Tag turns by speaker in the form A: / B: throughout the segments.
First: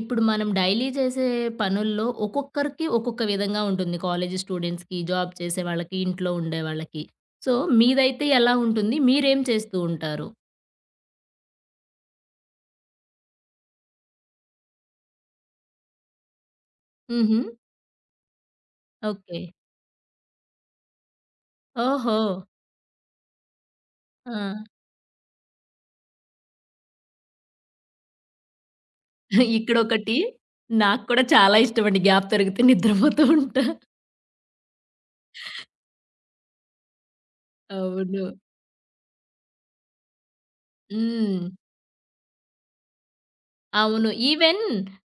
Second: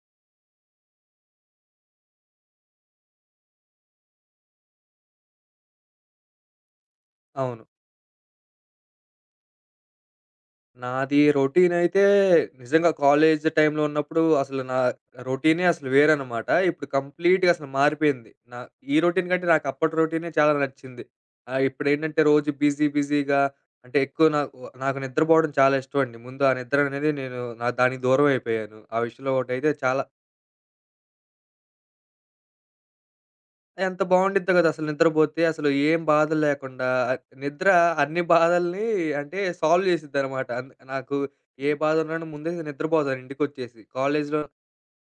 A: ఇప్పుడు మనం డైలీ చేసే పనుల్లో ఒక్కొక్కరికి ఒక్కొక్క విధంగా ఉంటుంది. కాలేజీ స్టూడెంట్స్‌కి, జాబ్ చేసే వాళ్ళకి, ఇంట్లో ఉండే వాళ్ళకి. సో,
B: అవును.
A: మీదైతే ఎలా ఉంటుంది? మీరేం చేస్తూ ఉంటారు?
B: నాది రొటీనయితే నిజంగా కాలేజ్ టైమ్‌లో ఉన్నప్పుడు అసలు నా రొటీనే అసలు వేరనమాట. ఇప్పుడు
A: హుహు.
B: కంప్లీట్‌గా అసలు మారిపోయింది. నా ఈ రొటీన్
A: ఓకే.
B: కంటే నాకు అప్పటి రొటీనే చాలా నచ్చింది.
A: ఓహో!
B: ఇప్పుడేంటంటే రోజు బిజీ బిజీగా అంటే ఎక్కువ
A: ఆ!
B: నాకు నాకు నిద్రపోవడం చాలా ఇష్టమండి. ముందు ఆ నిద్ర అనేది నేను నా దానికి దూరమైపోయాను. ఆ విషయంలో ఒకటైతే చాలా
A: ఇక్కడొకటి నాకు కూడా చాలా ఇష్టమండి. గ్యాప్ దొరికితే నిద్రపోతూ ఉంటా.
B: ఎంత బావుండిద్దో గదా! అసలు నిద్రబోతే. అసలు ఏం బాధలు లేకుండా నిద్ర అన్ని
A: అవును.
B: బాధల్ని అంటే సాల్వ్ చేసిద్దనమాట. అందు నాకు
A: హ్మ్.
B: ఏ బాధ ఉన్నాను ముందే నిద్రపోతాను ఇంటికొచ్చేసి.
A: అవును.
B: కాలేజీలో
A: ఈవెన్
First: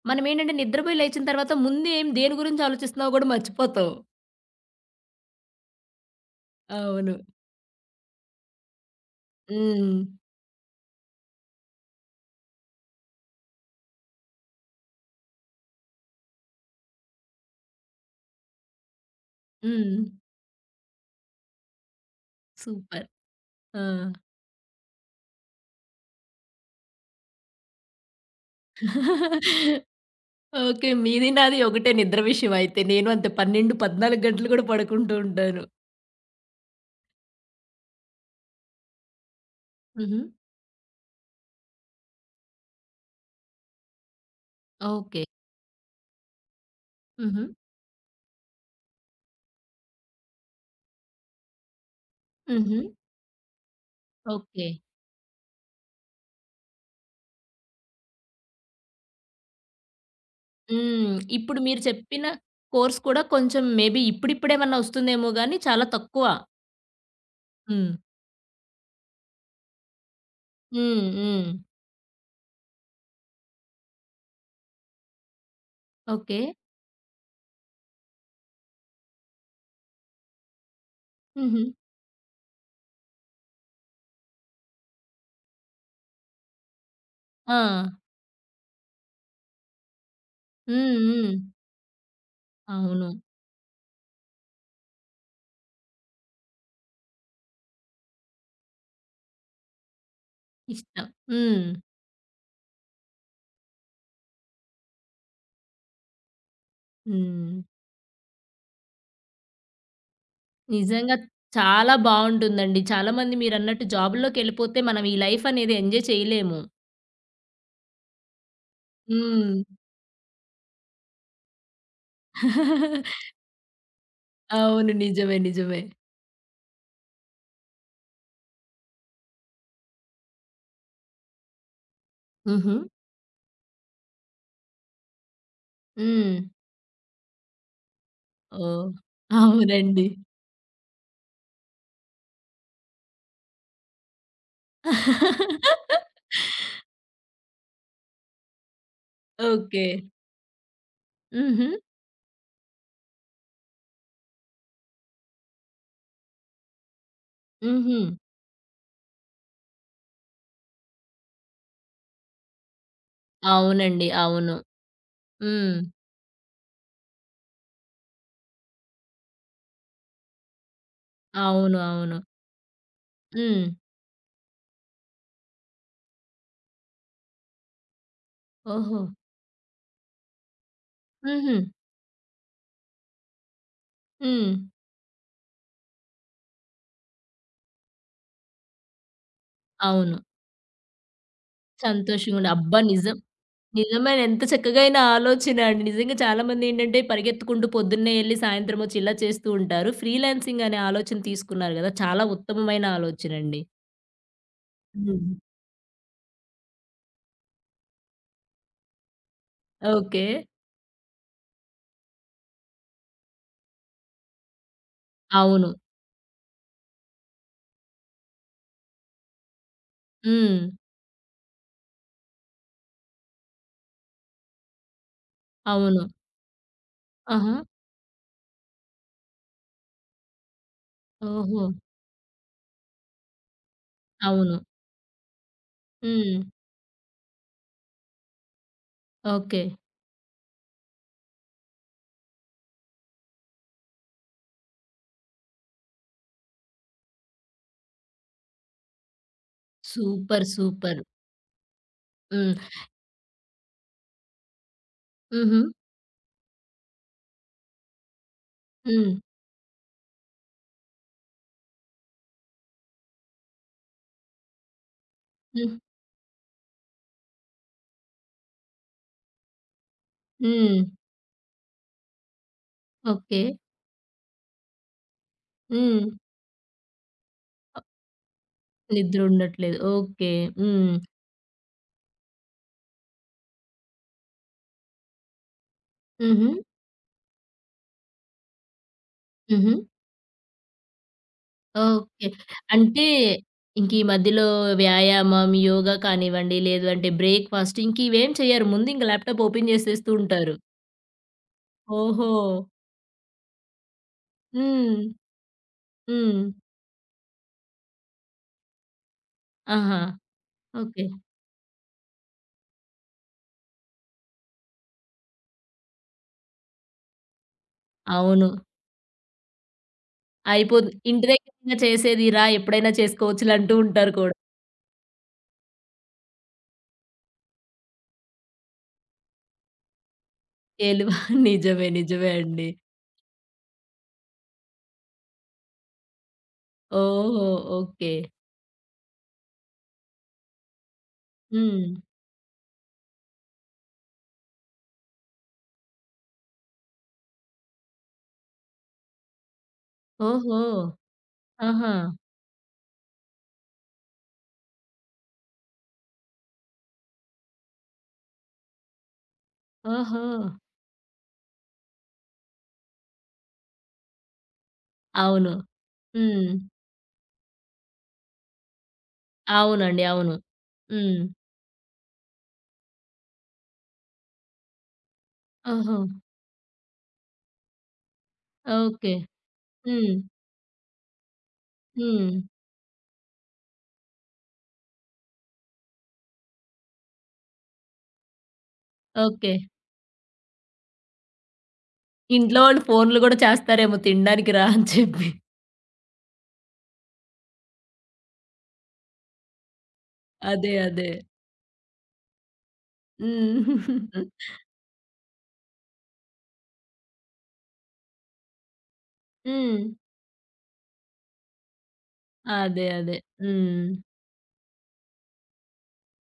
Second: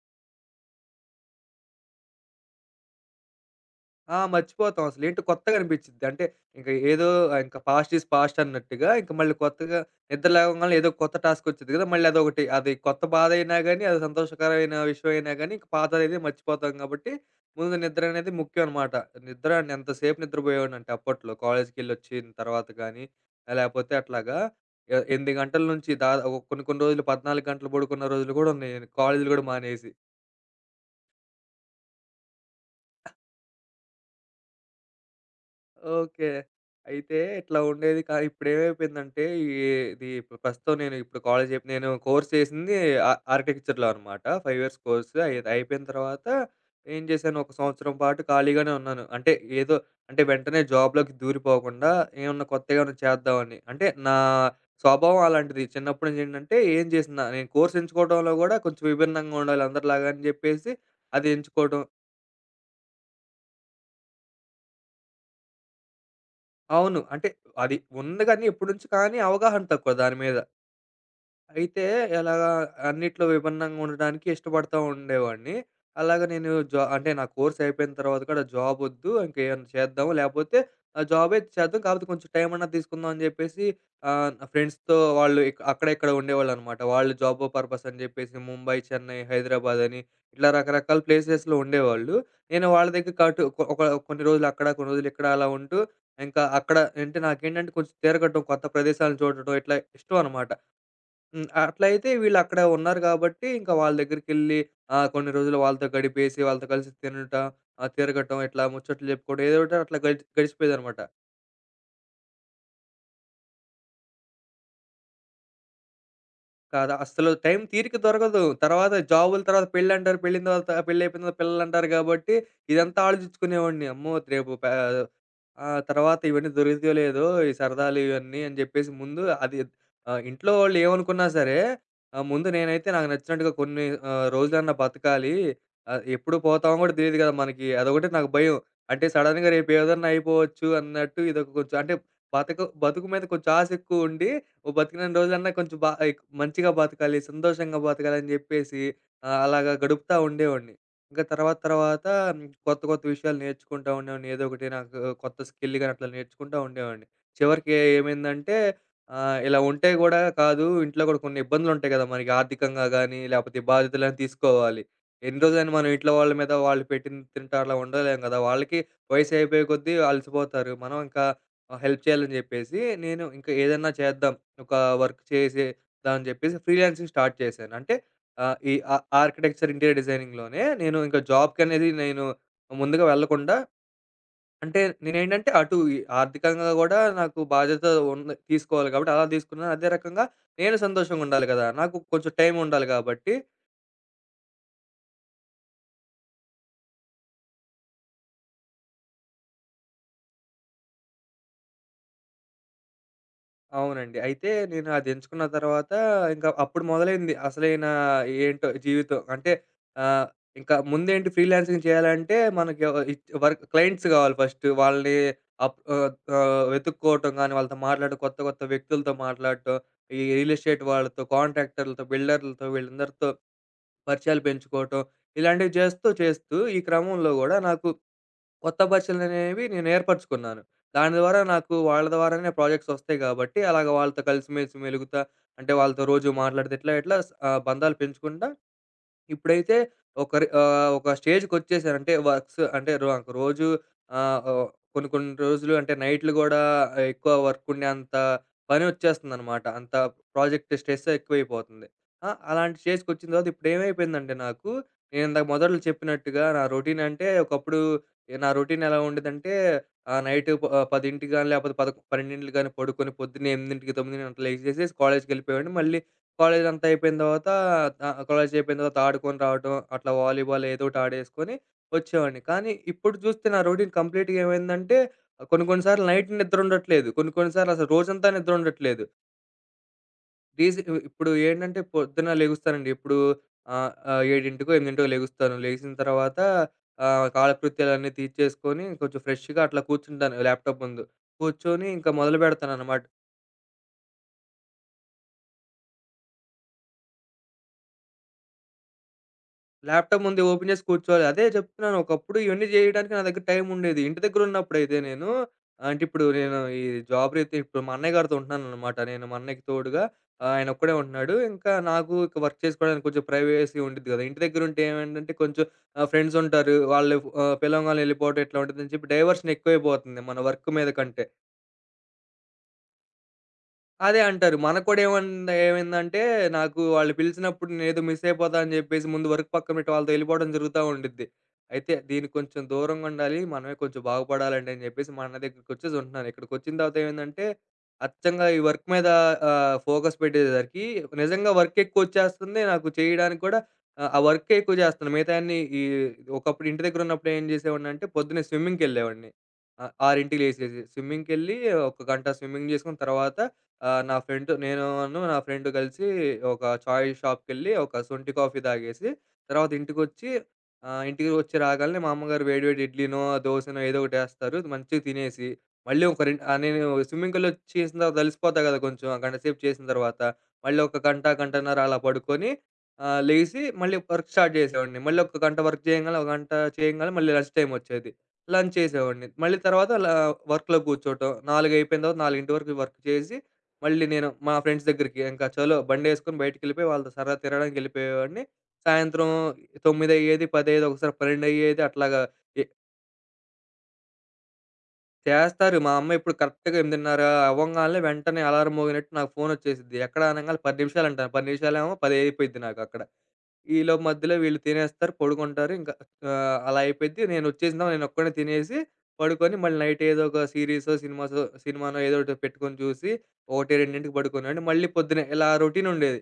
A: మనమేంటంటే నిద్రపోయి లేచిన తర్వాత ముందు ఏం దేని గురించి ఆలోచిస్తున్నావో గూడా మర్చిపోతావు.
B: ఆ! మర్చిపోతాం అసలు. ఏంటో కొత్తగా అనిపించిద్ది. అంటే ఇంక ఏదో
A: అవును.
B: ఇంక పాస్ట్ ఈస్ పాస్ట్ అన్నట్టుగా ఇంక మళ్ళీ కొత్తగా
A: హ్మ్.
B: నిద్ర లేవంగాల్నే ఏదో కొత్త టాస్క్ వచ్చిద్ది కదా! మళ్ళీ అదొకటి. అది కొత్త బాధ అయినా గాని, అది సంతోషకరమైన విషయం అయినా గాని, ఇంక పాతదైతే మర్చిపోతాం కాబట్టి, ముందు నిద్ర అనేది ముఖ్యం అనమాట. నిద్ర
A: హ్మ్.
B: ఎంతసేపు నిద్రపోయేవాడినంటే అప్పట్లో కాలేజ్‌కెళ్ళొచ్చిన తర్వాత గాని,
A: సూపర్. ఆ!
B: లేపోతే అట్లాగా 8 గంటల నుంచి కొన్ని కొన్ని రోజులు 14 గంటలు పడుకున్న రోజులు కూడా ఉన్నాయి. నేను కాలేజీలు కూడా మానేసి.
A: ఓకే. మీది నాది ఒకటే నిద్ర విషయమైతే. నేను అంతే 12, 14 గంటలు కూడా పడుకుంటూ ఉంటాను.
B: ఓకే. అయితే ఇట్లా ఉండేది. కానీ ఇప్పుడేమైపోయిందంటే ఇది
A: హుహు.
B: ఇప్పుడు ప్రస్తుతం నేను ఇప్పుడు కాలేజ్ అయిపోయి నేను కోర్స్ చేసింది ఆ ఆర్కిటెక్చర్‌లో అనమాట. 5 ఇయర్స్ కోర్స్.
A: ఓకే.
B: అది అయిపోయిన తర్వాత ఏం చేశాను,
A: హుహు.
B: ఒక సంవత్సరం పాటు ఖాళీగానే ఉన్నాను. అంటే ఏదో అంటే వెంటనే జాబ్‌లోకి దూరిపోకుండా ఏమన్నా కొత్తగా
A: హుహు.
B: ఏమన్నా చేద్దామని. అంటే నా
A: ఓకే.
B: స్వభావం అలాంటిది. చిన్నప్పటి నుంచి ఏంటంటే ఏం చేసినా నేను కోర్స్ ఎంచుకోవడంలో కూడా కొంచెం విభిన్నంగా ఉండాలి అందరిలాగా అని చెప్పేసి
A: హ్మ్.
B: అది
A: ఇప్పుడు
B: ఎంచుకోవడం.
A: మీరు చెప్పిన కోర్స్ కూడా కొంచెం మేబీ ఇప్పుడిప్పుడేమన్నా వస్తుందేమో గానీ చాలా తక్కువ.
B: అవును. అంటే అది
A: హ్మ్.
B: ఉంది గానీ, ఎప్పటి నుంచో కానీ అవగాహన తక్కువ దాని మీద.
A: హ్మ్. హ్మ్.
B: అయితే ఎలాగా అన్నిట్లో విభిన్నంగా ఉండడానికి ఇష్టపడతా ఉండేవాడిని. అలాగా
A: ఓకే.
B: నేను అంటే నా కోర్స్ అయిపోయిన తర్వాత కూడా జాబ్ ఒద్దు ఇంకేమన్నా చేద్దాము లేపోతే జాబే
A: హుహు.
B: చేద్దాం కాపోతే కొంచెం టైం అన్నా తీసుకుందాం అని జెప్పేసి నా ఫ్రెండ్స్‌తో వాళ్ళు అక్కడ ఇక్కడ ఉండేవాళ్ళనమాట. వాళ్ళు జాబ్
A: ఆ!
B: పర్పస్ అని జెప్పేసి ముంబై, చెన్నై, హైదరాబాద్ అని ఇట్లా
A: హ్మ్.
B: రకరకాల
A: హ్మ్.
B: ప్లేసెస్‌లో ఉండేవాళ్ళు. నేను వాళ్ళ
A: అవును.
B: దగ్గరికి అటు ఒక ఒక కొన్ని రోజులు అక్కడ, కొన్ని రోజులు ఇక్కడ అలా ఉంటూ ఇంకా అక్కడ అంటే నాకేంటంటే కొంచెం తిరగటం, కొత్త ప్రదేశాలను చూడటం ఇట్లా ఇష్టం అనమాట.
A: ఇష్టం. హ్మ్.
B: అట్లా అయితే వీళ్ళక్కడ ఉన్నారు గాబట్టి, ఇంకా వాళ్ళ దగ్గరికెళ్ళి కొన్ని రోజులు వాళ్ళతో గడిపేసి, వాళ్ళతో కలిసి తినటం,
A: హ్మ్.
B: తిరగటం, ఇట్లా ముచ్చట్లు జెప్పుకోవడం ఏదో ఒకటి అట్లా గడిచి గడిచిపోయేదనమాట.
A: నిజంగా చాలా బావుంటుందండి. చాలా మంది మీరన్నట్టు జాబ్‌లోకెళ్ళిపోతే మనం ఈ లైఫ్ అనేది ఎంజాయ్ చేయలేము.
B: కాదు. అస్సలు టైం తీరిక దొరకదు. తర్వాత జాబుల తర్వాత
A: హ్మ్.
B: పెళ్ళంటారు. పెళ్ళిన తర్వాత పెళ్ళయిపోయిన తర్వాత పిల్లలంటారు గాబట్టి, ఇదంతా ఆలోచించుకునేవాడిని. అమ్మో! రేపు
A: అవును. నిజమే. నిజమే.
B: తర్వాత ఇవన్నీ దొరుకుతాయో లేదో ఈ సరదాలు ఇవన్నీ అని జెప్పేసి ముందు అది ఇంట్లో వాళ్ళు ఏమనుకున్నా సరే, ముందు
A: హుహు.
B: నేనైతే నాకు నచ్చినట్టుగా కొన్ని రోజులన్నా బతకాలి. ఎప్పుడు
A: హ్మ్.
B: పోతామో గూడా తెలీదు గదా! మనకి. అదొకటి నాకు భయం.
A: ఓహ్!
B: అంటే సడెన్‌గా రేపు ఏదన్నా
A: అవునండి.
B: అయిపోవచ్చు అన్నట్టు ఇదొక కొంచెం అంటే బతుకు మీద కొంచెం ఆశ ఎక్కువుండి ఓ బతికినన్ని రోజులన్నా కొంచెం మంచిగా బతకాలి, సంతోషంగా బతకాలని జెప్పేసి అలాగా
A: ఓకే.
B: గడుపుతా ఉండేవాడిని. ఇంకా తర్వాత
A: హుహు.
B: తర్వాత కొత్త కొత్త విషయాలు నేర్చుకుంటా ఉండేవాడిని. ఏదో ఒకటి నాకు కొత్త స్కిల్ గాని అట్లా నేర్చుకుంటా ఉండేవాడిని. చివరికి
A: హుహు.
B: ఏమైందంటే ఇలా ఉంటే గూడా కాదు ఇంట్లో గూడా కొన్ని ఇబ్బందులుంటాయి గదా! మనకి ఆర్థికంగా గానీ, లేపోతే
A: అవునండి.
B: బాధ్యతలని
A: అవును.
B: తీసుకోవాలి. ఎన్ని రోజులని
A: హ్మ్.
B: మనం ఇంట్లో వాళ్ళ మీద వాళ్ళు పెట్టింది తింటా అలా ఉండలేం గదా! వాళ్ళకి వయసు అయిపోయే కొద్దీ అలసిపోతారు. మనం ఇంకా
A: అవును.
B: హెల్ప్
A: అవును.
B: చేయాలని చెప్పేసి నేను ఇంకా
A: హ్మ్.
B: ఏదన్నా చేద్దాం. ఒక వర్క్ చేసేద్దాం అని చెప్పేసి ఫ్రీలాన్సింగ్ స్టార్ట్ చేశాను. అంటే ఆ
A: ఓహో!
B: ఆర్కిటెక్చర్, ఇంటీరియర్ డిజైనింగ్‌లోనే నేను ఇంకా
A: హుహు.
B: జాబ్‌కనేది నేను ముందుగా వెళ్ళకుండా
A: హ్మ్.
B: అంటే నేనేంటంటే అటు ఈ ఆర్థికంగా గూడా నాకు బాధ్యత ఉంది తీసుకోవాలి కాబట్టి అలా తీసుకున్నాను. అదే
A: అవును.
B: రకంగా నేను సంతోషంగా ఉండాలి గదా! నాకు కొంచెం
A: సంతోషంగా ఉండే
B: టైం
A: అబ్బా!
B: ఉండాలి
A: నిజం.
B: కాబట్టి
A: నిజమైన ఎంత చక్కగైన ఆలోచన అండి. నిజంగా చాలా మందేంటంటే పరిగెత్తుకుంటూ పొద్దున్నే ఎళ్లి సాయంత్రం ఒచ్చి ఇలా చేస్తూ ఉంటారు. ఫ్రీలాన్సింగ్ అనే ఆలోచన తీసుకున్నారు గదా! చాలా ఉత్తమమైన ఆలోచనండి.
B: అవునండి. అయితే నేను
A: హ్మ్.
B: అదెంచుకున్న తర్వాత ఇంకా అప్పుడు మొదలైంది అసలైన ఏంటో జీవితం. అంటే
A: ఓకే.
B: ఆహ్, ఇంకా ముందేంటి ఫ్రీలాన్సింగ్ చేయాలంటే మనకి వర్క్ క్లయింట్స్ కావాలి ఫస్ట్. వాళ్ళని
A: అవును.
B: ఆహ్, ఆహ్, వెతుక్కోవటం గానీ, వాళ్ళతో మాట్లాడడం, కొత్త కొత్త వ్యక్తులతో మాట్లాడటం, ఈ రియల్
A: హ్మ్.
B: ఎస్టేట్ వాళ్ళతో, కాంట్రాక్టర్లతో, బిల్డర్లతో వీళ్ళందరితో పరిచయాలు పెంచుకోవటం. ఇలాంటివి
A: అవును.
B: చేస్తూ, చేస్తూ ఈ క్రమంలో
A: ఆహా!
B: గూడా నాకు కొత్త పరిచయాలనేవి నేను ఏర్పరచుకున్నాను. దాని ద్వారా
A: ఓహో!
B: నాకు వాళ్ళ ద్వారానే ప్రాజెక్ట్స్ వస్తాయి గాబట్టి, అలాగ వాళ్ళతో
A: అవును.
B: కలిసిమెలిసి మెలుగుతా, అంటే వాళ్ళతో రోజు
A: హ్మ్.
B: మాట్లాడుతా ఇట్లా, ఇట్లా బంధాలు పెంచుకుంటా
A: ఓకే.
B: ఇప్పుడైతే ఒకరి ఒక స్టేజ్‌కొచ్చేసారు. అంటే వర్క్స్ అంటే ఒక రోజు ఆహ్, ఓ కొన్ని కొన్ని రోజులు అంటే నైట్‌లు గూడా ఎక్కువ వర్క్ ఉండే అంత పనొచ్చేస్తుందనమాట. అంత
A: సూపర్.
B: Project
A: super.
B: స్ట్రెస్ ఎక్కువైపోతుంది. ఆ!
A: హ్మ్.
B: అలాంటి స్టేజ్‌కొచ్చిన తర్వాత ఇప్పుడేమైపోయిందంటే నాకు, నేనిందాక
A: హుహు.
B: మొదట్లో చెప్పినట్టుగా నా రొటీన్ అంటే ఒకప్పుడు నా రొటీన్ ఎలా
A: హ్మ్.
B: ఉండేదంటే నైట్ 10:00 గాని లేకపోతే 12:00 గాని పడుకొని పొద్దున్నే 8:00, 9:00 అట్లా లెగిసేసేసి కాలేజ్‌కెళ్ళిపోయేవాడిని.
A: హ్మ్.
B: మళ్ళీ కాలేజ్ అంతా అయిపోయిన తర్వాత కాలేజ్ అయిపోయిన తర్వాత ఆడుకొని రావటం, అట్లా వాలీబాల్
A: హ్మ్.
B: ఏదో ఒకటి ఆడేసుకొని వచ్చేవాడిని. కానీ ఇప్పుడు
A: ఓకే.
B: చూస్తే నా రొటీన్ కంప్లీట్‌గా ఏమైందంటే కొన్ని కొన్ని
A: హ్మ్.
B: సార్లు నైట్ నిద్ర ఉండట్లేదు. కొన్ని కొన్ని సార్లు అసలు రోజంతా నిద్ర ఉండట్లేదు.
A: నిద్ర ఉండట్లేదు. ఓకే.
B: రీసె
A: హ్మ్.
B: ఇప్పుడు ఏంటంటే పొద్దున లెగుస్తానండి. ఇప్పుడు ఆహ్, ఆహ్, 7కో, 8కో లెగుస్తాను. లెగిసిన తర్వాత
A: హుహు.
B: కాలకృత్యాలన్నీ తీర్చేసుకొని కొంచెం ఫ్రెష్‌గా
A: హుహు.
B: అట్లా కూర్చుంటాను ల్యాప్‌టాప్ ముందు. కూర్చొని ఇంకా
A: ఓకే.
B: మొదలు పెడతాననమాట.
A: అంటే ఇంక ఈ మధ్యలో వ్యాయామం, యోగా కానివ్వండి, లేదు అంటే బ్రేక్‌ఫాస్ట్ ఇంకివేం చెయ్యరు. ముందు ఇంక ల్యాప్‌టాప్ ఓపెన్ చేసేస్తూ
B: ల్యాప్‌టాప్ ముందే
A: ఉంటారు.
B: ఓపెన్ చేసి కూర్చోవాలి. అదే చెప్తున్నాను.
A: ఓహో!
B: ఒకప్పుడు ఇవన్నీ చేయడానికి నా దగ్గర టైం ఉండేది. ఇంటి దగ్గర ఉన్నప్పుడైతే
A: హ్మ్.
B: నేను అంటే ఇప్పుడు
A: హ్మ్.
B: నేను ఈ జాబ్ రీత్యా ఇప్పుడు మా అన్నయ్య గారితో ఉంటున్నాననమాట. నేను మా అన్నయ్యకి
A: ఆహా!
B: తోడుగా ఆయన ఒక్కడే
A: ఓకే.
B: ఉంటున్నాడు. ఇంకా నాకు ఇక వర్క్ చేసుకోవడానికి కొంచెం ప్రైవసీ ఉండిద్ది కదా! ఇంటి దగ్గర ఉంటే ఏమేంటంటే కొంచెం ఫ్రెండ్స్ ఉంటారు. వాళ్ళు పిలవంగాల్నే వెళ్ళిపోవటం
A: అవును.
B: ఇట్లా ఉంటదని చెప్పి డైవర్షన్ ఎక్కువైపోతుంది మన వర్క్
A: అయిపోదు.
B: మీద కంటే.
A: ఇంటి దగ్గర ఇంగ చేసేది రా ఎప్పుడైనా చేసుకోవచ్చులే అంటూ ఉంటారు
B: అదే
A: కూడా.
B: అంటారు. మనకు కూడా ఏమన్నా ఏమైందంటే, నాకు వాళ్ళు పిలిచినప్పుడు నేనేదో మిస్ అయిపోతా అని జెప్పేసి ముందు వర్క్ పక్కన పెట్టి వాళ్ళతో ఎళ్ళిపోవడం జరుగుతా
A: ఏలు
B: ఉండిద్ది.
A: నిజమే.
B: అయితే
A: నిజమే
B: దీనికి కొంచెం
A: అండి.
B: దూరంగా ఉండాలి. మనమే కొంచెం బాగుపడాలండి అని జెప్పేసి మా అన్న దగ్గరికొచ్చేసి ఉంటున్నాను. ఇక్కడికొచ్చిన తర్వాత ఏమైందంటే,
A: ఓహో! ఓకే.
B: అచ్చంగా ఈ వర్క్ మీద ఫోకస్ పెట్టేసరికి నిజంగా వర్క్
A: హ్మ్.
B: ఎక్కువొచ్చేస్తుంది. నాకు చేయడానికి కూడా ఆ వర్కే ఎక్కువ చేస్తున్నాను. మిగతాయన్ని ఈ ఒకప్పుడు ఇంటి దగ్గర ఉన్నప్పుడు ఏం చేసేవాడినంటే పొద్దున్నే స్విమ్మింగ్‌కెళ్ళేవాడిని. ఆహ్, 6కి
A: ఓహో!
B: లేసేసి స్విమ్మింగ్‌కెళ్ళి
A: ఆహా!
B: ఒక గంట స్విమ్మింగ్ జేసుకున్న తర్వాత నా ఫ్రెండ్ కలిసి ఒక చాయ్ షాప్‌కెళ్ళి ఒక శొంఠి కాఫీ తాగేసి, తర్వాత
A: ఓహో!
B: ఇంటికొచ్చి ఇంటికి వచ్చి రాగాల్నే మా అమ్మగారు వేడి వేడి ఇడ్లీనో, దోసనో ఏదో ఒకటేస్తారు. మంచిగా తినేసి,
A: అవును.
B: మళ్ళీ ఒక
A: హ్మ్.
B: నేను స్విమ్మింగ్ పూల్‌లో చేసిన తర్వాత అలిసిపోతా కదా! కొంచెం ఆ గంట సేపు చేసిన
A: అవునండి.
B: తర్వాత.
A: అవును.
B: మళ్ళీ ఒక
A: హ్మ్.
B: గంట, గంటన్నర అలా పడుకొని లెగిసి మళ్ళీ వర్క్ స్టార్ట్ చేసేవాడిని. మళ్ళీ ఒక గంట వర్క్
A: ఓహో!
B: చేయంగానే, ఒక గంట చేయంగానే మళ్ళీ లంచ్ టైమ్ వచ్చేది. Lunch
A: okay.
B: చేసేవాడిని. మళ్ళీ తర్వాత
A: హ్మ్.
B: వర్క్‌లో కూర్చోవటం. 4 అయిపోయిన తర్వాత
A: హ్మ్.
B: 4 వరకు వర్క్ చేసి మళ్ళీ నేను మా ఫ్రెండ్స్ దగ్గరికి ఇంకా చలో బండేసుకొని బయటికెళ్ళిపోయి వాళ్ళతో సరదా తిరగడానికెళ్ళిపోయేవాడిని. సాయంత్రం
A: ఓకే.
B: 9 అయ్యేది, 10 అయ్యేది, ఒకసారి 12 అయ్యేది అట్లాగా
A: ఇంట్లో
B: ఎ
A: వాళ్ళు ఫోన్‌లు గూడా చేస్తారేమో తినడానికి రా అని చెప్పి.
B: చేస్తారు. మా అమ్మ ఇప్పుడు కరెక్ట్‌గా 8:30 అవ్వంగాల్నే వెంటనే అలారం మోగినట్టు నాకు ఫోనొచ్చేసిద్ది. ఎక్కడ అనంగాల్నే
A: అదే.
B: 10
A: అదే.
B: నిమిషాలంటాను. 10 నిమిషాలేమో 10 అయిపోయిద్ది నాకక్కడ. ఈలోపు
A: హ్మ్.
B: మధ్యలో వీళ్ళు తినేస్తారు, పడుకుంటారు. ఇంకా అలా అయిపోద్ది. నేనొచ్చేసినా నేనొక్కడినే తినేసి పడుకొని, మళ్ళీ
A: హ్మ్.
B: నైట్ ఏదో ఒక సీరీసో, సినిమానో ఏదో ఒకటి పెట్టుకొని
A: అదే.
B: చూసి,
A: అదే.
B: 1,
A: హ్మ్.
B: 2కి పడుకునేవాడిని. మళ్ళీ పొద్దున్నే ఇలా రొటీనుండేది.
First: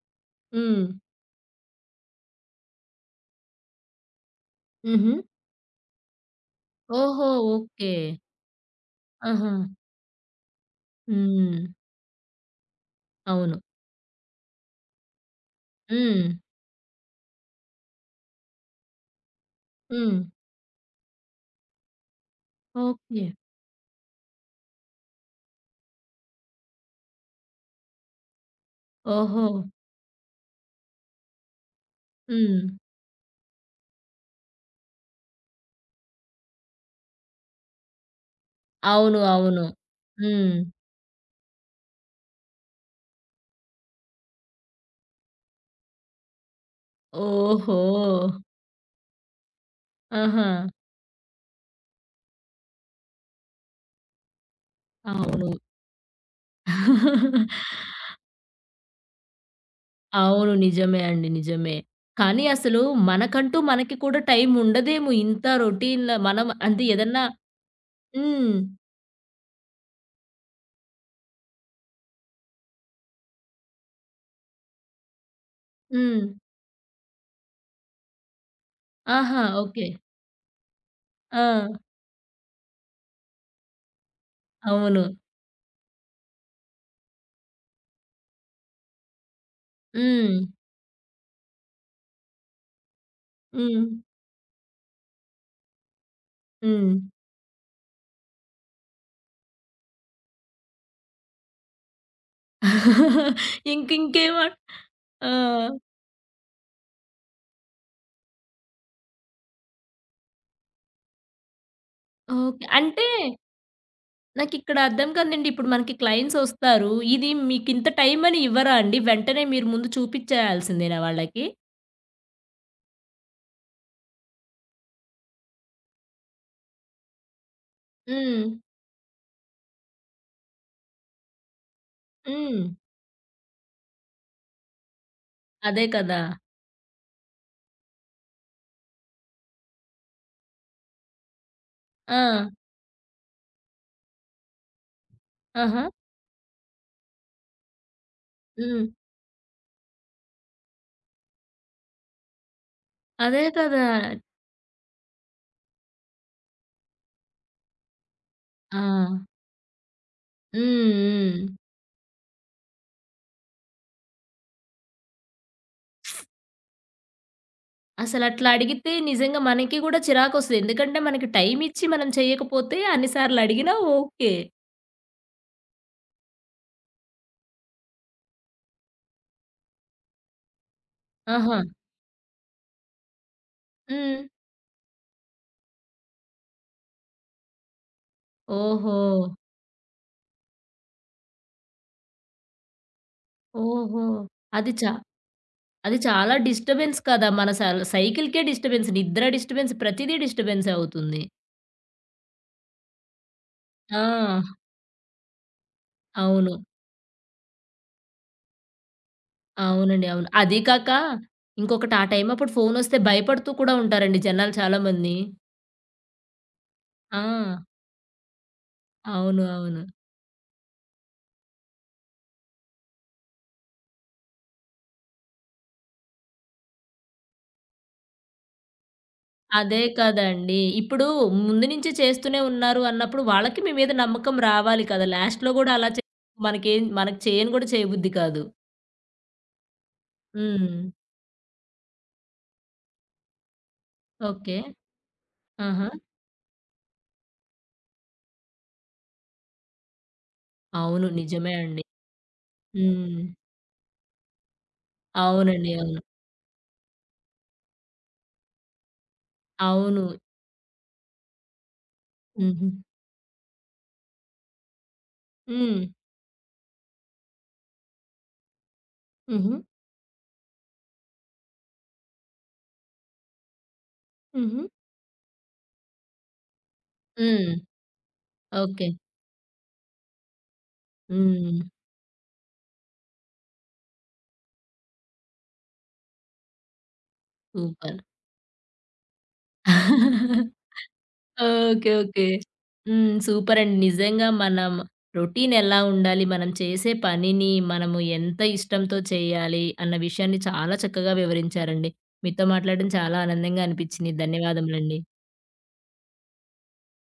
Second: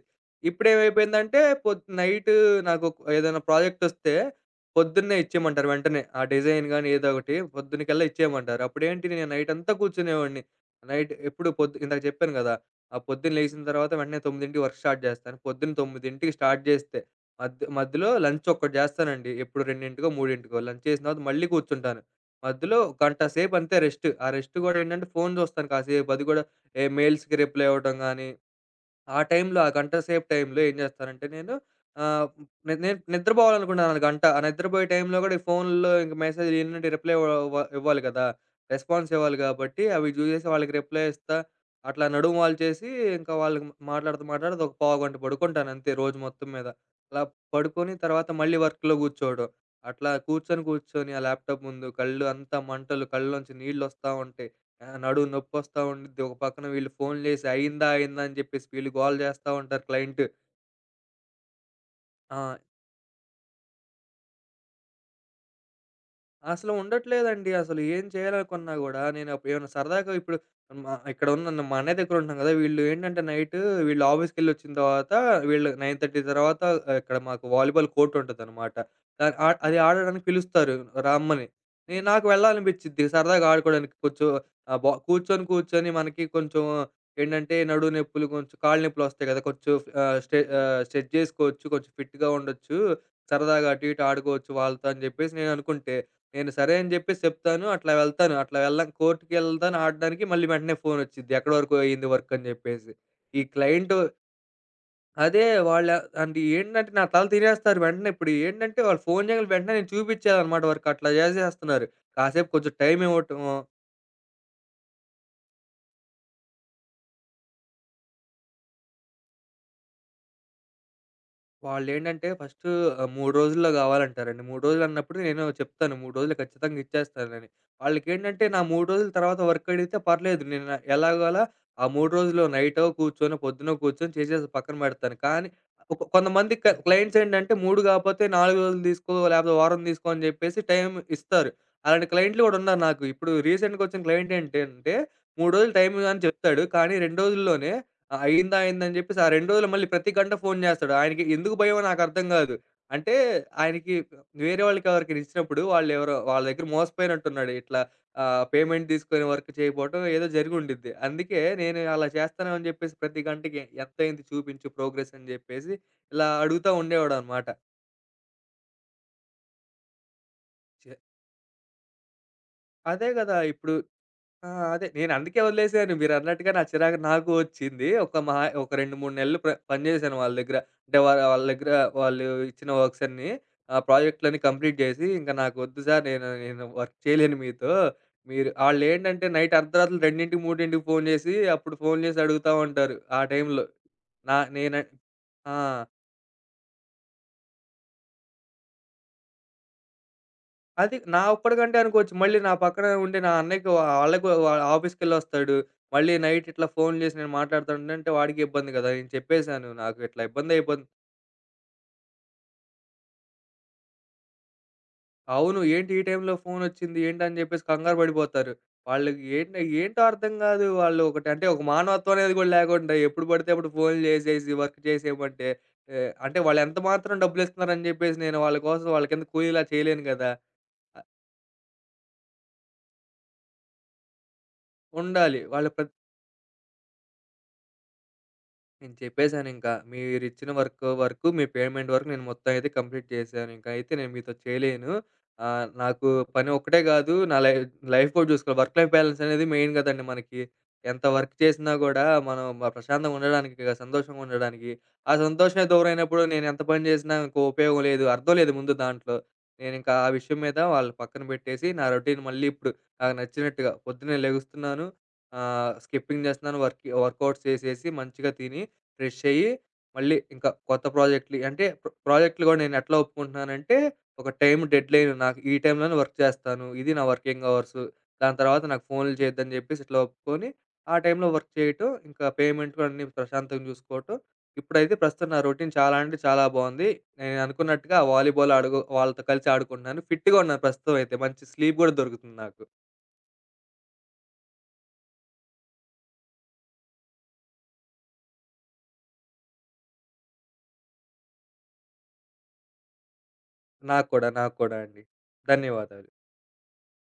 A: హ్మ్.
B: ఇప్పుడేమైపోయిందంటే నైట్ నాకు ఏదైనా ప్రాజెక్టొస్తే
A: హుహు.
B: పొద్దున్నే ఇచ్చేయమంటారు వెంటనే. ఆ డిజైన్ గాని ఏదో
A: ఓహో!
B: ఒకటి
A: ఓకే.
B: పొద్దునకల్లా ఇచ్చేయమంటారు. అప్పుడేంటి నేను
A: ఆహా!
B: నైటంతా కూర్చునేవాడిని. నైట్ ఎప్పుడు
A: హ్మ్.
B: పొద్దు ఇందాక చెప్పాను గదా! ఆ పొద్దున
A: అవును.
B: లేసిన తర్వాత వెంటనే 9కి వర్క్ స్టార్ట్ జేస్తాను. పొద్దున
A: హ్మ్.
B: 9కి స్టార్ట్ జేస్తే మధ్య మధ్యలో లంచ్ ఒకటి చేస్తానండి. ఎప్పుడు 2కో,
A: హ్మ్.
B: 3కో లంచ్ చేసిన తర్వాత మళ్ళీ కూర్చుంటాను. మధ్యలో గంట
A: ఓకే.
B: సేపు అంతే రెస్ట్. ఆ రెస్ట్ గూడా ఏంటంటే ఫోను చూస్తాను కాసేపు. అది గూడా ఏ మెయిల్స్‌కి రిప్లై ఇవ్వటం గాని ఆ
A: ఓహో!
B: టైంలో, ఆ గంట సేపు టైంలో ఏం చేస్తానంటే నేను ఆహ్,
A: హ్మ్.
B: నేను నిద్రపోవాలనుకున్నాను ఆ గంట. ఆ నిద్రపోయే టైంలో కూడా ఈ ఫోన్‌లో ఇంక మెసేజ్‌లు ఇయన్నింటికి రిప్లై ఇవ్వ ఇవ్వ ఇవ్వాలి కదా! రెస్పాన్స్
A: అవును.
B: ఇవ్వాలి
A: అవును.
B: కాబట్టి అవి చూసేసి
A: హ్మ్.
B: వాళ్ళకి రిప్లై ఇస్తా. అట్లా నడుము వాల్చేసి ఇంకా వాళ్ళకి మాట్లాడుతూ, మాట్లాడుతూ ఒక పావుగంట పడుకుంటాను అంతే రోజు మొత్తం మీద. అలా
A: ఓహో!
B: పడుకొని తర్వాత మళ్ళీ వర్క్‌లో కూర్చోవడం. అట్లా
A: ఆహా!
B: కూర్చొని, కూర్చొని ఆ ల్యాప్‌టాప్ ముందు కళ్ళు అంతా మంటలు, కళ్ళలోంచి నీళ్లొస్తా ఉంటాయి. ఆ! నడుము
A: అవును.
B: నొప్పొస్తా ఉండిద్ది. ఒక పక్కన వీళ్ళు ఫోన్లేసి అయిందా? అయిందా? అని చెప్పేసి వీళ్ళు గోల చేస్తా ఉంటారు క్లయింట్.
A: అవును. నిజమే అండి. నిజమే.
B: ఆ!
A: కానీ అసలు మనకంటూ మనకి కూడా టైం ఉండదేమో ఇంత రొటీన్‌ల మనం
B: అసలు
A: అంటే ఏదన్నా
B: ఉండట్లేదండి. అసలు ఏం
A: హ్మ్.
B: చేయాలనుకున్నా గూడా, నేను అప్పుడు ఏమైనా సరదాగా ఇప్పుడు మా ఇక్కడ ఉన్న మా అన్నయ్య దగ్గర ఉంటున్నాం గదా! వీళ్ళు ఏంటంటే నైట్ వీళ్ళు ఆఫీస్‌కెళ్ళొచ్చిన తర్వాత వీళ్ళు 9:30
A: హ్మ్.
B: తర్వాత ఆ, ఇక్కడ మాకు వాలీబాల్ కోర్ట్ ఉంటదనమాట.
A: ఆహా!
B: అది
A: ఓకే.
B: ఆడడానికి పిలుస్తారు
A: ఆ!
B: రమ్మని. నాకు వెళ్ళాలనిపిచ్చిద్ది సరదాగా ఆడుకోవడానికి కొంచెం
A: అవును.
B: కూర్చొని కూర్చొని మనకి కొంచెం ఏంటంటే నడుము నొప్పులు, కొంచెం కాళ్ళు నొప్పులొస్తాయి గదా! కొంచెం
A: హ్మ్.
B: స్ట్రెచ్ జేసుకోవచ్చు. కొంచెం ఫిట్‌గా ఉండొచ్చు. సరదాగా
A: హ్మ్.
B: అటు ఇటు ఆడుకోవచ్చు వాళ్ళతో అని జెప్పేసి నేను అనుకుంటే నేను సరే అని
A: హ్మ్.
B: జెప్పేసి చెప్తాను. అట్లా వెళ్తాను. అట్లా వెళ్ళం కోర్ట్‌కెళ్తాను ఆడడానికి. మళ్ళీ వెంటనే ఫోనొచ్చిద్ది. ఎక్కడి వరకు అయింది వర్క్ అని జెప్పేసి. ఈ క్లయింట్
A: ఇంకింకేమ ఆ!
B: అదే వాళ్ళ అంటే ఏంటంటే నా తల తినేస్తారు వెంటనే. ఇప్పుడు ఏంటంటే వాళ్ళు ఫోను చేయంగానే వెంటనే నేను చూపిచ్చేయాలనమాట వర్క్. అట్లా చేసేస్తున్నారు. కాసేపు
A: ఓకే.
B: కొంచెం టైం
A: అంటే
B: ఇవ్వటము
A: నాకిక్కడ అర్థం కాదండి. ఇప్పుడు మనకి క్లయింట్స్ ఒస్తారు. ఇది మీకింత టైం అని ఇవ్వరా అండి? వెంటనే మీరు ముందు చూపిచ్చేయాల్సిందేనా వాళ్ళకి?
B: వాళ్ళేంటంటే ఫస్టు 3 రోజుల్లో గావాలంటారండి. 3 రోజులన్నప్పుడు నేను చెప్తాను. 3 రోజుల్లో ఖచ్చితంగా ఇచ్చేస్తానని. వాళ్ళకేంటంటే
A: హ్మ్.
B: నా 3 రోజుల తర్వాత వర్క్ అడిగితే పర్లేదు. నేను ఎలాగోలా ఆ 3 రోజులు
A: హ్మ్.
B: నైటో కూర్చొనో, పొద్దునో కూర్చొని చేసేసి పక్కన పెడతాను. కానీ
A: అదే
B: ఒక
A: కదా!
B: కొంతమంది క్లయింట్స్ ఏంటంటే 3 కాపోతే 4 రోజులు తీసుకో, లేపోతే వారం తీసుకో అని జెప్పేసి టైం ఇస్తారు. అలాంటి క్లయింట్లు
A: ఆ!
B: గూడా ఉన్నారు నాకు. ఇప్పుడు రీసెంట్‌గా ఒచ్చిన క్లయింట్ ఏంటంటే 3 రోజులు
A: ఆహా!
B: టైం అని చెప్తాడు. కానీ 2 రోజుల్లోనే ఆ! అయిందా?
A: హ్మ్.
B: అయిందని జెప్పేసి ఆ 2 రోజులు మళ్ళీ ప్రతి గంట ఫోను జేస్తాడు. ఆయనకి ఎందుకు భయమో నాకర్థం గాదు. అంటే
A: అదే కదా!
B: ఆయనకి వేరే వాళ్ళకెవరికైనా ఇచ్చినప్పుడు వాళ్ళెవరో వాళ్ళ దగ్గర మోసపోయినట్టున్నాడు. ఇట్లా
A: ఆ!
B: పేమెంట్ తీసుకొని వర్క్ చేయపోవటం ఏదో జరిగుండిద్ది.
A: హ్మ్.
B: అందుకే
A: హ్మ్.
B: నేను అలా చేస్తాను అని జెప్పేసి ప్రతి గంటకి ఎంతయింది చూపించు ప్రోగ్రెస్ అని జెప్పేసి ఇలా అడుగుతా ఉండేవాడనమాట.
A: అసలట్లా అడిగితే నిజంగా మనకి గూడా చిరాకొస్తది.
B: చే
A: ఎందుకంటే మనకి టైం ఇచ్చి మనం చేయకపోతే
B: అదే
A: అన్ని
B: గదా!
A: సార్లు
B: ఇప్పుడు
A: అడిగినా ఓకే.
B: ఆ! అదే. నేనందుకే వదిలేసాను. మీరన్నట్టుగా నా చిరాకు నాకు వచ్చింది. ఒక మహా ఒక 2, 3 నెలలు పని చేశాను వాళ్ళ దగ్గర. అంటే వాళ్ళ
A: ఆహా!
B: దగ్గర వాళ్ళు ఇచ్చిన వర్క్స్ అన్నీ ఆ
A: హ్మ్.
B: ప్రాజెక్ట్‌లన్నీ కంప్లీట్ చేసి, "ఇంక నాకొద్దు సార్ నేను నేను వర్క్ చేయలేను మీతో." మీరు
A: ఓహో!
B: ఆళ్ళేంటంటే నైట్ అర్ధరాత్రులు 2:00, 3:00కి ఫోను చేసి, అప్పుడు ఫోను చేసి అడుగుతా ఉంటారు ఆ టైంలో.
A: ఓహో!
B: నా
A: అది
B: నేన
A: చా
B: ఆ!
A: అది చాలా డిస్టర్బెన్స్ కదా! మన సల్ సైకిల్‌కే డిస్టర్బెన్స్. నిద్ర డిస్టర్బెన్స్. ప్రతీదీ డిస్టర్బెన్సే
B: అది నా
A: అవుతుంది.
B: ఒక్కడికంటే అనుకోవచ్చు. మళ్ళీ నా పక్కన ఉండే నా అన్నయ్యకి
A: ఆ!
B: వాళ్ళ ఆఫీస్‌కెళ్ళొస్తాడు. మళ్ళీ నైట్
A: అవును.
B: ఇట్లా ఫోన్‌లు చేసి నేను మాట్లాడుతుండంటే వాడికి ఇబ్బంది కదా! నేను చెప్పేసాను. నాకు
A: అవునండి.
B: ఇట్లా
A: అవును. అదీ
B: ఇబ్బందయిపోతుంది.
A: కాక ఇంకొకటి ఆ టైం అప్పుడు ఫోనొస్తే భయపడుతూ కూడా ఉంటారండి జనాలు చాలా మంది.
B: అవును. ఏంటి ఈ టైంలో ఫోనొచ్చింది
A: ఆ!
B: ఏంటి అని చెప్పేసి కంగారు పడిపోతారు. వాళ్ళకి
A: అవును.
B: ఏంటి
A: అవును.
B: ఏంటో అర్థం కాదు. వాళ్ళు ఒకటి అంటే ఒక మానవత్వం అనేది కూడా లేకుండా ఎప్పుడు పడితే అప్పుడు ఫోన్‌లు చేసేసి వర్క్ చేసేయమంటే అంటే వాళ్ళు ఎంత మాత్రం డబ్బులిస్తున్నారని చెప్పేసి నేను వాళ్ళ కోసం వాళ్ళ కింద కూలీలా
A: అదే
B: చేయలేను కదా!
A: కదండీ! ఇప్పుడు
B: ఆహ్,
A: ముందు నుంచి చేస్తూనే ఉన్నారు అన్నప్పుడు వాళ్ళకి మీ మీద నమ్మకం రావాలి కదా!
B: ఉండాలి.
A: లాస్ట్‌లో గూడా అలా చే మనకేం మనకి చేయను గూడా చేయబుద్ధి కాదు.
B: నేను చెప్పేసానింకా. మీరిచ్చిన
A: హ్మ్.
B: వర్క్ వరకు, మీ పేమెంట్ వరకు నేను మొత్తం అయితే కంప్లీట్ చేశానింక. అయితే నేను మీతో
A: ఓకే.
B: చేయలేను.
A: ఆహా!
B: నాకు పని ఒక్కటే గాదు, నా లైఫ్ కూడా చూసుకోవాలి. వర్క్ లైఫ్ బ్యాలెన్స్ అనేది మెయిన్ గదండీ మనకి. ఎంత
A: అవును.
B: వర్క్
A: నిజమే
B: చేసినా
A: అండి.
B: గూడా మనం ప్రశాంతంగా
A: హ్మ్.
B: ఉండడానికి, కదా, సంతోషంగా ఉండడానికి, ఆ సంతోషమే
A: అవునండి. అవును.
B: దూరమైనప్పుడు నేనెంత పని జేసినా ఇంక ఉపయోగం లేదు. అర్థం లేదు ముందు దాంట్లో. నేనింకా
A: అవును.
B: ఆ విషయం మీద వాళ్ళని పక్కన బెట్టేసి, నా రొటీన్ మళ్ళీ
A: హుహు.
B: ఇప్పుడు నాకు నచ్చినట్టుగా పొద్దున్నే లెగుస్తున్నాను,
A: హ్మ్.
B: స్కిప్పింగ్ జేస్తున్నాను, వర్కౌట్స్ చేసేసి మంచిగా తిని ఫ్రెష్ అయ్యి,
A: హుహు.
B: మళ్ళీ ఇంకా కొత్త ప్రాజెక్ట్‌లి అంటే ప్రాజెక్ట్‌లు గూడా నేను ఎట్లా ఒప్పుకుంటున్నానంటే, ఒక టైమ్
A: హుహు.
B: డెడ్‌లైన్ నాకు ఈ టైంలోనే వర్క్ చేస్తాను. ఇది నా వర్కింగ్
A: హ్మ్.
B: అవర్స్. దాని తర్వాత నాకు
A: ఓకే.
B: ఫోన్లు చేయొద్దని జెప్పేసి ఇట్లా ఒప్పుకొని, ఆ టైంలో వర్క్
A: హ్మ్.
B: చేయటం, ఇంకా పేమెంట్ కూడా అన్నీ ప్రశాంతంగా చూసుకోవటం. ఇప్పుడైతే ప్రస్తుతం నా రొటీన్ చాలా అంటే చాలా బావుంది. నేను అనుకున్నట్టుగా
A: సూపర్.
B: వాలీబాల్ అడుగు వాళ్ళతో కలిసి ఆడుకుంటున్నాను. ఫిట్‌గా ఉన్నాను ప్రస్తుతం అయితే. మంచి స్లీప్
A: ఓకే.
B: గూడా
A: ఓకే.
B: దొరుకుతుంది నాకు.
A: హ్మ్. సూపరండి. నిజంగా మనం రొటీన్ ఎలా ఉండాలి, మనం చేసే పనిని మనము ఎంత ఇష్టంతో చేయాలి అన్న విషయాన్ని చాలా చక్కగా వివరించారండి. మీతో మాట్లాడడం చాలా ఆనందంగా
B: నాకు
A: అనిపించింది.
B: కూడా, నాకు కూడా
A: ధన్యవాదములండి.
B: అండి. ధన్యవాదాలు.